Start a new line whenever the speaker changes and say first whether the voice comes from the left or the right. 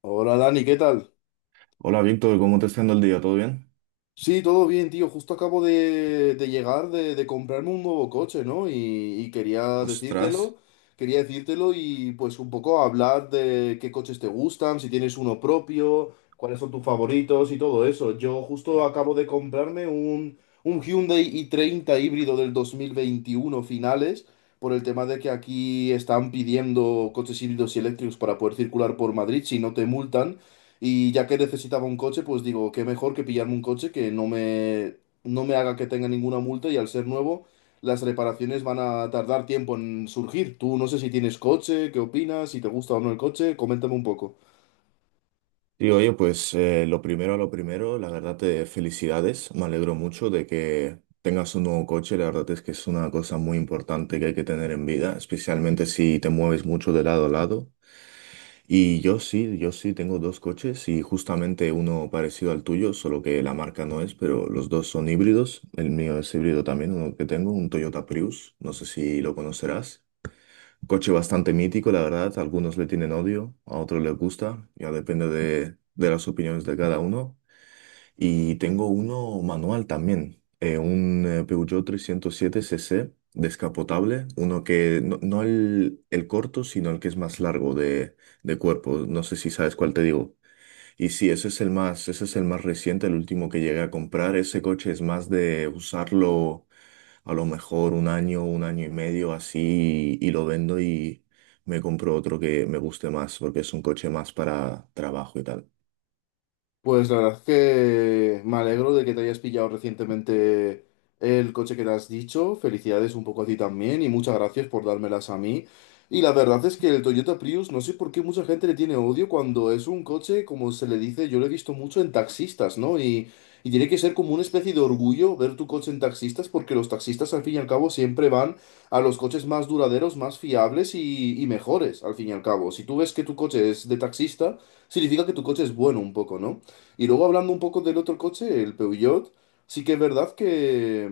left: Hola Dani, ¿qué tal?
right: Hola Víctor, ¿cómo te está yendo el día? ¿Todo bien?
left: Sí, todo bien, tío. Justo acabo de llegar de comprarme un nuevo coche, ¿no? Y
right: Ostras.
left: quería decírtelo y pues un poco hablar de qué coches te gustan, si tienes uno propio, cuáles son tus favoritos y todo eso. Yo justo acabo de comprarme un Hyundai i30 híbrido del 2021 finales, por el tema de que aquí están pidiendo coches híbridos y eléctricos para poder circular por Madrid si no te multan. Y ya que necesitaba un coche, pues digo, qué mejor que pillarme un coche que no me haga que tenga ninguna multa y al ser nuevo, las reparaciones van a tardar tiempo en surgir. Tú no sé si tienes coche, qué opinas, si te gusta o no el coche, coméntame un poco.
right: Y oye, pues lo primero a lo primero, la verdad te felicidades. Me alegro mucho de que tengas un nuevo coche. La verdad es que es una cosa muy importante que hay que tener en vida, especialmente si te mueves mucho de lado a lado. Y yo sí tengo dos coches y justamente uno parecido al tuyo, solo que la marca no es, pero los dos son híbridos. El mío es híbrido también, uno que tengo, un Toyota Prius. No sé si lo conocerás. Un coche bastante mítico, la verdad. Algunos le tienen odio, a otros les gusta. Ya depende de las opiniones de cada uno. Y tengo uno manual también, un Peugeot 307cc descapotable, uno que no, el corto, sino el que es más largo de cuerpo. No sé si sabes cuál te digo. Y sí, ese es el más reciente, el último que llegué a comprar. Ese coche es más de usarlo a lo mejor un año y medio así y lo vendo y me compro otro que me guste más porque es un coche más para trabajo y tal.
left: Pues la verdad es que me alegro de que te hayas pillado recientemente el coche que te has dicho. Felicidades un poco a ti también y muchas gracias por dármelas a mí. Y la verdad es que el Toyota Prius, no sé por qué mucha gente le tiene odio cuando es un coche, como se le dice, yo lo he visto mucho en taxistas, ¿no? Y tiene que ser como una especie de orgullo ver tu coche en taxistas porque los taxistas al fin y al cabo siempre van a los coches más duraderos, más fiables y mejores al fin y al cabo. Si tú ves que tu coche es de taxista, significa que tu coche es bueno un poco, ¿no? Y luego hablando un poco del otro coche, el Peugeot, sí que es verdad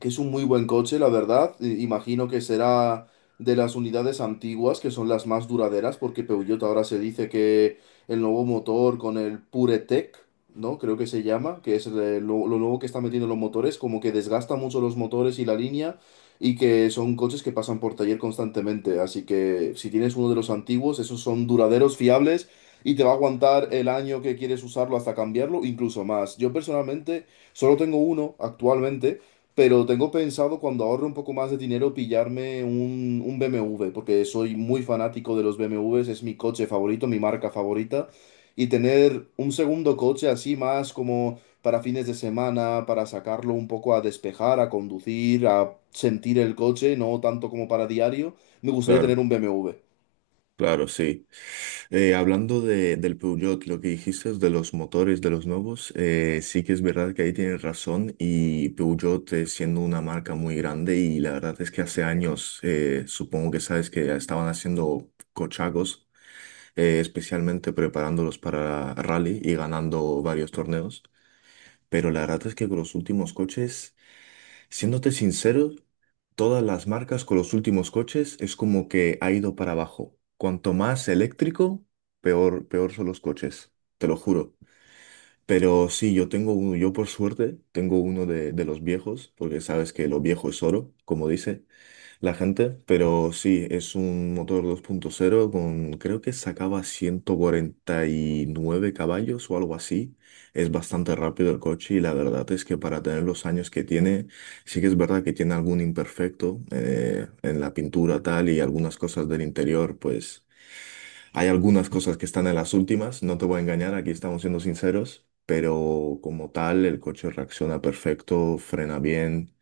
left: que es un muy buen coche, la verdad. Imagino que será de las unidades antiguas, que son las más duraderas, porque Peugeot ahora se dice que el nuevo motor con el PureTech, ¿no? Creo que se llama, que es lo nuevo que está metiendo en los motores, como que desgasta mucho los motores y la línea, y que son coches que pasan por taller constantemente. Así que si tienes uno de los antiguos, esos son duraderos, fiables. Y te va a aguantar el año que quieres usarlo hasta cambiarlo, incluso más. Yo personalmente solo tengo uno actualmente, pero tengo pensado cuando ahorre un poco más de dinero pillarme un BMW, porque soy muy fanático de los BMWs, es mi coche favorito, mi marca favorita. Y tener un segundo coche así más como para fines de semana, para sacarlo un poco a despejar, a conducir, a sentir el coche, no tanto como para diario, me gustaría tener
right: Claro,
left: un BMW.
right: claro, sí. Hablando del Peugeot, lo que dijiste es de los motores, de los nuevos, sí que es verdad que ahí tienes razón y Peugeot siendo una marca muy grande y la verdad es que hace años, supongo que sabes que estaban haciendo cochagos, especialmente preparándolos para rally y ganando varios torneos, pero la verdad es que con los últimos coches, siéndote sincero, todas las marcas con los últimos coches es como que ha ido para abajo. Cuanto más eléctrico, peor son los coches, te lo juro. Pero sí, yo tengo uno, yo por suerte tengo uno de los viejos, porque sabes que lo viejo es oro, como dice la gente, pero sí, es un motor 2.0 con, creo que sacaba 149 caballos o algo así. Es bastante rápido el coche y la verdad es que para tener los años que tiene, sí que es verdad que tiene algún imperfecto en la pintura tal y algunas cosas del interior, pues hay algunas cosas que están en las últimas, no te voy a engañar, aquí estamos siendo sinceros. Pero como tal, el coche reacciona perfecto, frena bien,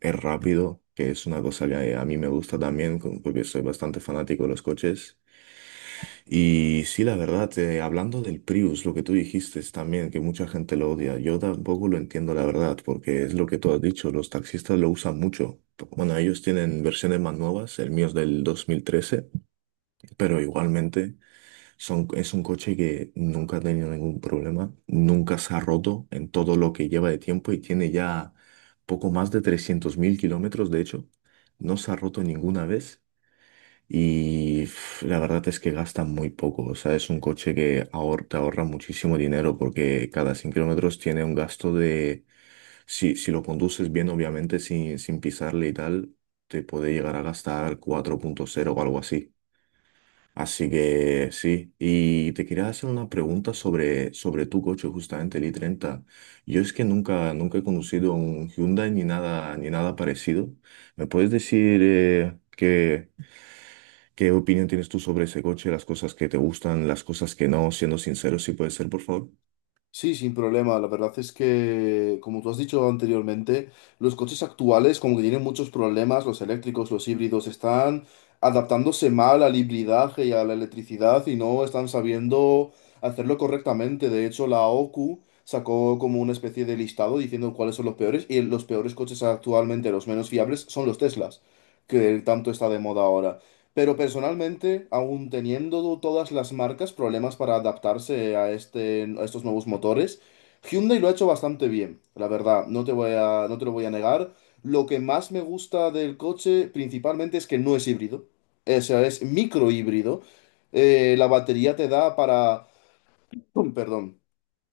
right: es rápido, que es una cosa que a mí me gusta también, porque soy bastante fanático de los coches. Y sí, la verdad, hablando del Prius, lo que tú dijiste es también que mucha gente lo odia. Yo tampoco lo entiendo, la verdad, porque es lo que tú has dicho, los taxistas lo usan mucho. Bueno, ellos tienen versiones más nuevas, el mío es del 2013, pero igualmente es un coche que nunca ha tenido ningún problema, nunca se ha roto en todo lo que lleva de tiempo y tiene ya poco más de 300.000 kilómetros, de hecho. No se ha roto ninguna vez y pf, la verdad es que gasta muy poco. O sea, es un coche que te ahorra muchísimo dinero porque cada 100 kilómetros tiene un gasto de... si lo conduces bien, obviamente, sin pisarle y tal, te puede llegar a gastar 4,0 o algo así. Así que sí, y te quería hacer una pregunta sobre tu coche, justamente el i treinta. Yo es que nunca he conducido un Hyundai ni nada, ni nada parecido. ¿Me puedes decir qué opinión tienes tú sobre ese coche, las cosas que te gustan, las cosas que no, siendo sincero, si puede ser, por favor?
left: Sí, sin problema. La verdad es que, como tú has dicho anteriormente, los coches actuales como que tienen muchos problemas, los eléctricos, los híbridos, están adaptándose mal al hibridaje y a la electricidad y no están sabiendo hacerlo correctamente. De hecho, la OQ sacó como una especie de listado diciendo cuáles son los peores y los peores coches actualmente, los menos fiables, son los Teslas, que tanto está de moda ahora. Pero personalmente, aún teniendo todas las marcas problemas para adaptarse a este, a estos nuevos motores, Hyundai lo ha hecho bastante bien, la verdad, no te lo voy a negar. Lo que más me gusta del coche principalmente es que no es híbrido, o sea, es microhíbrido. La batería te da para... Perdón,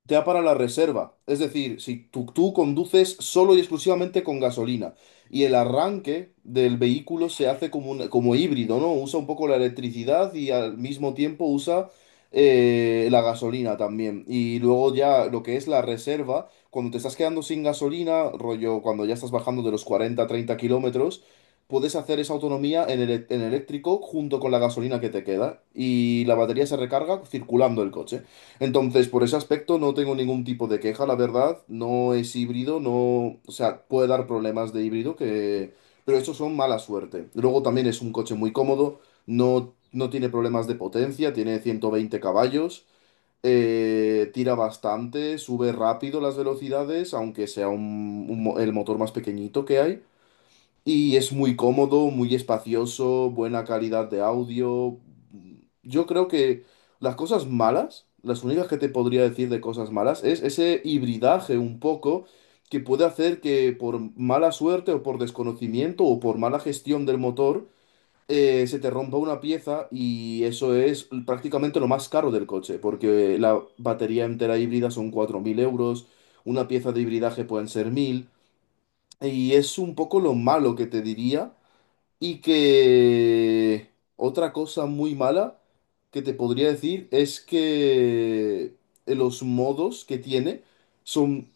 left: te da para la reserva. Es decir, si tú conduces solo y exclusivamente con gasolina y el arranque del vehículo se hace como, como híbrido, ¿no? Usa un poco la electricidad y al mismo tiempo usa la gasolina también. Y luego ya lo que es la reserva, cuando te estás quedando sin gasolina, rollo, cuando ya estás bajando de los 40 30 kilómetros. Puedes hacer esa autonomía en, en eléctrico junto con la gasolina que te queda y la batería se recarga circulando el coche. Entonces, por ese aspecto no tengo ningún tipo de queja, la verdad. No es híbrido, no, o sea, puede dar problemas de híbrido que, pero estos son mala suerte. Luego también es un coche muy cómodo, no tiene problemas de potencia, tiene 120 caballos, tira bastante, sube rápido las velocidades, aunque sea el motor más pequeñito que hay. Y es muy cómodo, muy espacioso, buena calidad de audio. Yo creo que las cosas malas, las únicas que te podría decir de cosas malas, es ese hibridaje un poco que puede hacer que por mala suerte o por desconocimiento o por mala gestión del motor, se te rompa una pieza y eso es prácticamente lo más caro del coche, porque la batería entera híbrida son 4.000 euros, una pieza de hibridaje pueden ser 1.000. Y es un poco lo malo que te diría, y que otra cosa muy mala que te podría decir es que los modos que tiene son...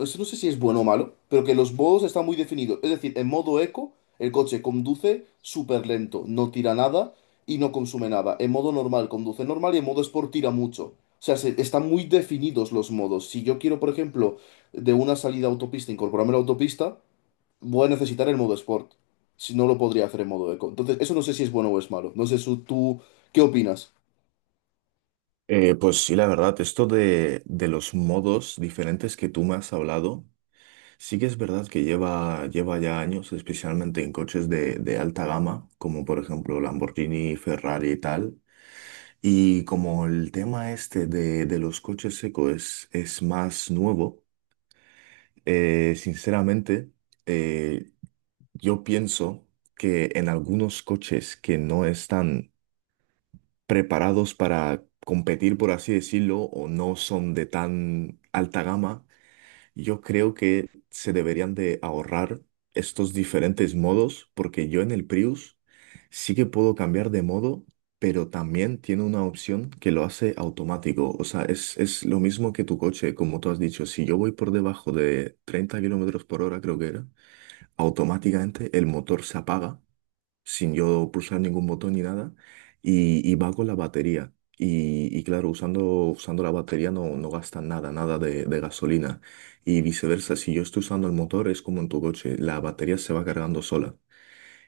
left: Eso, no sé si es bueno o malo, pero que los modos están muy definidos. Es decir, en modo eco, el coche conduce súper lento, no tira nada y no consume nada. En modo normal, conduce normal y en modo sport tira mucho. O sea, están muy definidos los modos. Si yo quiero, por ejemplo, de una salida a autopista incorporarme a la autopista, voy a necesitar el modo Sport. Si no lo podría hacer en modo Eco. Entonces, eso no sé si es bueno o es malo. No sé su- Tú, ¿qué opinas?
right: Pues sí, la verdad, esto de los modos diferentes que tú me has hablado, sí que es verdad que lleva ya años, especialmente en coches de alta gama, como por ejemplo Lamborghini, Ferrari y tal. Y como el tema este de los coches eco es más nuevo, sinceramente, eh, yo pienso que en algunos coches que no están preparados para competir, por así decirlo, o no son de tan alta gama, yo creo que se deberían de ahorrar estos diferentes modos porque yo en el Prius sí que puedo cambiar de modo, pero también tiene una opción que lo hace automático. O sea, es lo mismo que tu coche, como tú has dicho. Si yo voy por debajo de 30 kilómetros por hora, creo que era, automáticamente el motor se apaga sin yo pulsar ningún botón ni nada, y va con la batería. Y claro, usando la batería no gasta nada, nada de gasolina. Y viceversa, si yo estoy usando el motor, es como en tu coche, la batería se va cargando sola.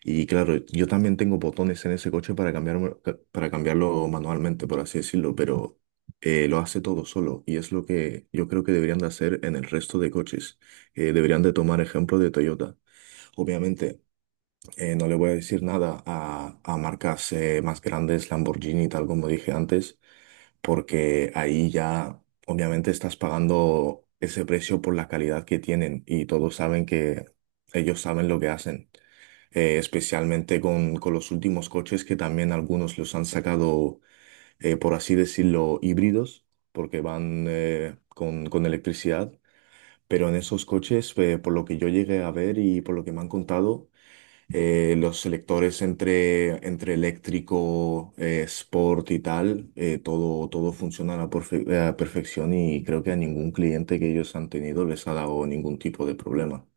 right: Y claro, yo también tengo botones en ese coche para cambiarlo manualmente, por así decirlo, pero lo hace todo solo. Y es lo que yo creo que deberían de hacer en el resto de coches. Deberían de tomar ejemplo de Toyota. Obviamente. No le voy a decir nada a marcas más grandes, Lamborghini, tal como dije antes, porque ahí ya obviamente estás pagando ese precio por la calidad que tienen y todos saben que ellos saben lo que hacen especialmente con los últimos coches que también algunos los han sacado, por así decirlo, híbridos, porque van con electricidad. Pero en esos coches, por lo que yo llegué a ver y por lo que me han contado, los selectores entre eléctrico, sport y tal, todo funciona a la a perfección y creo que a ningún cliente que ellos han tenido les ha dado ningún tipo de problema.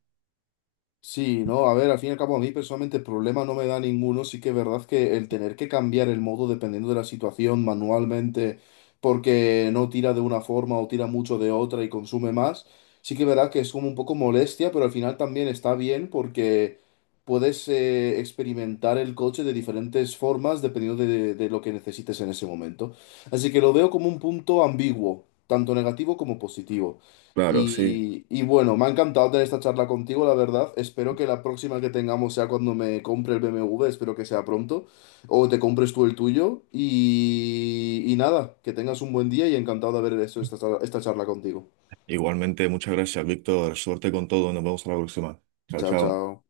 left: Sí, no, a ver, al fin y al cabo a mí personalmente el problema no me da ninguno, sí que es verdad que el tener que cambiar el modo dependiendo de la situación manualmente porque no tira de una forma o tira mucho de otra y consume más, sí que es verdad que es como un poco molestia, pero al final también está bien porque puedes experimentar el coche de diferentes formas dependiendo de lo que necesites en ese momento. Así que lo veo como un punto ambiguo, tanto negativo como positivo.
right: Claro, sí.
left: Y bueno, me ha encantado tener esta charla contigo, la verdad. Espero que la próxima que tengamos sea cuando me compre el BMW, espero que sea pronto, o te compres tú el tuyo. Y nada, que tengas un buen día y encantado de haber hecho esta charla contigo.
right: Igualmente, muchas gracias, Víctor. Suerte con todo. Nos vemos a la próxima. Chao,
left: Chao,
right: chao.
left: chao.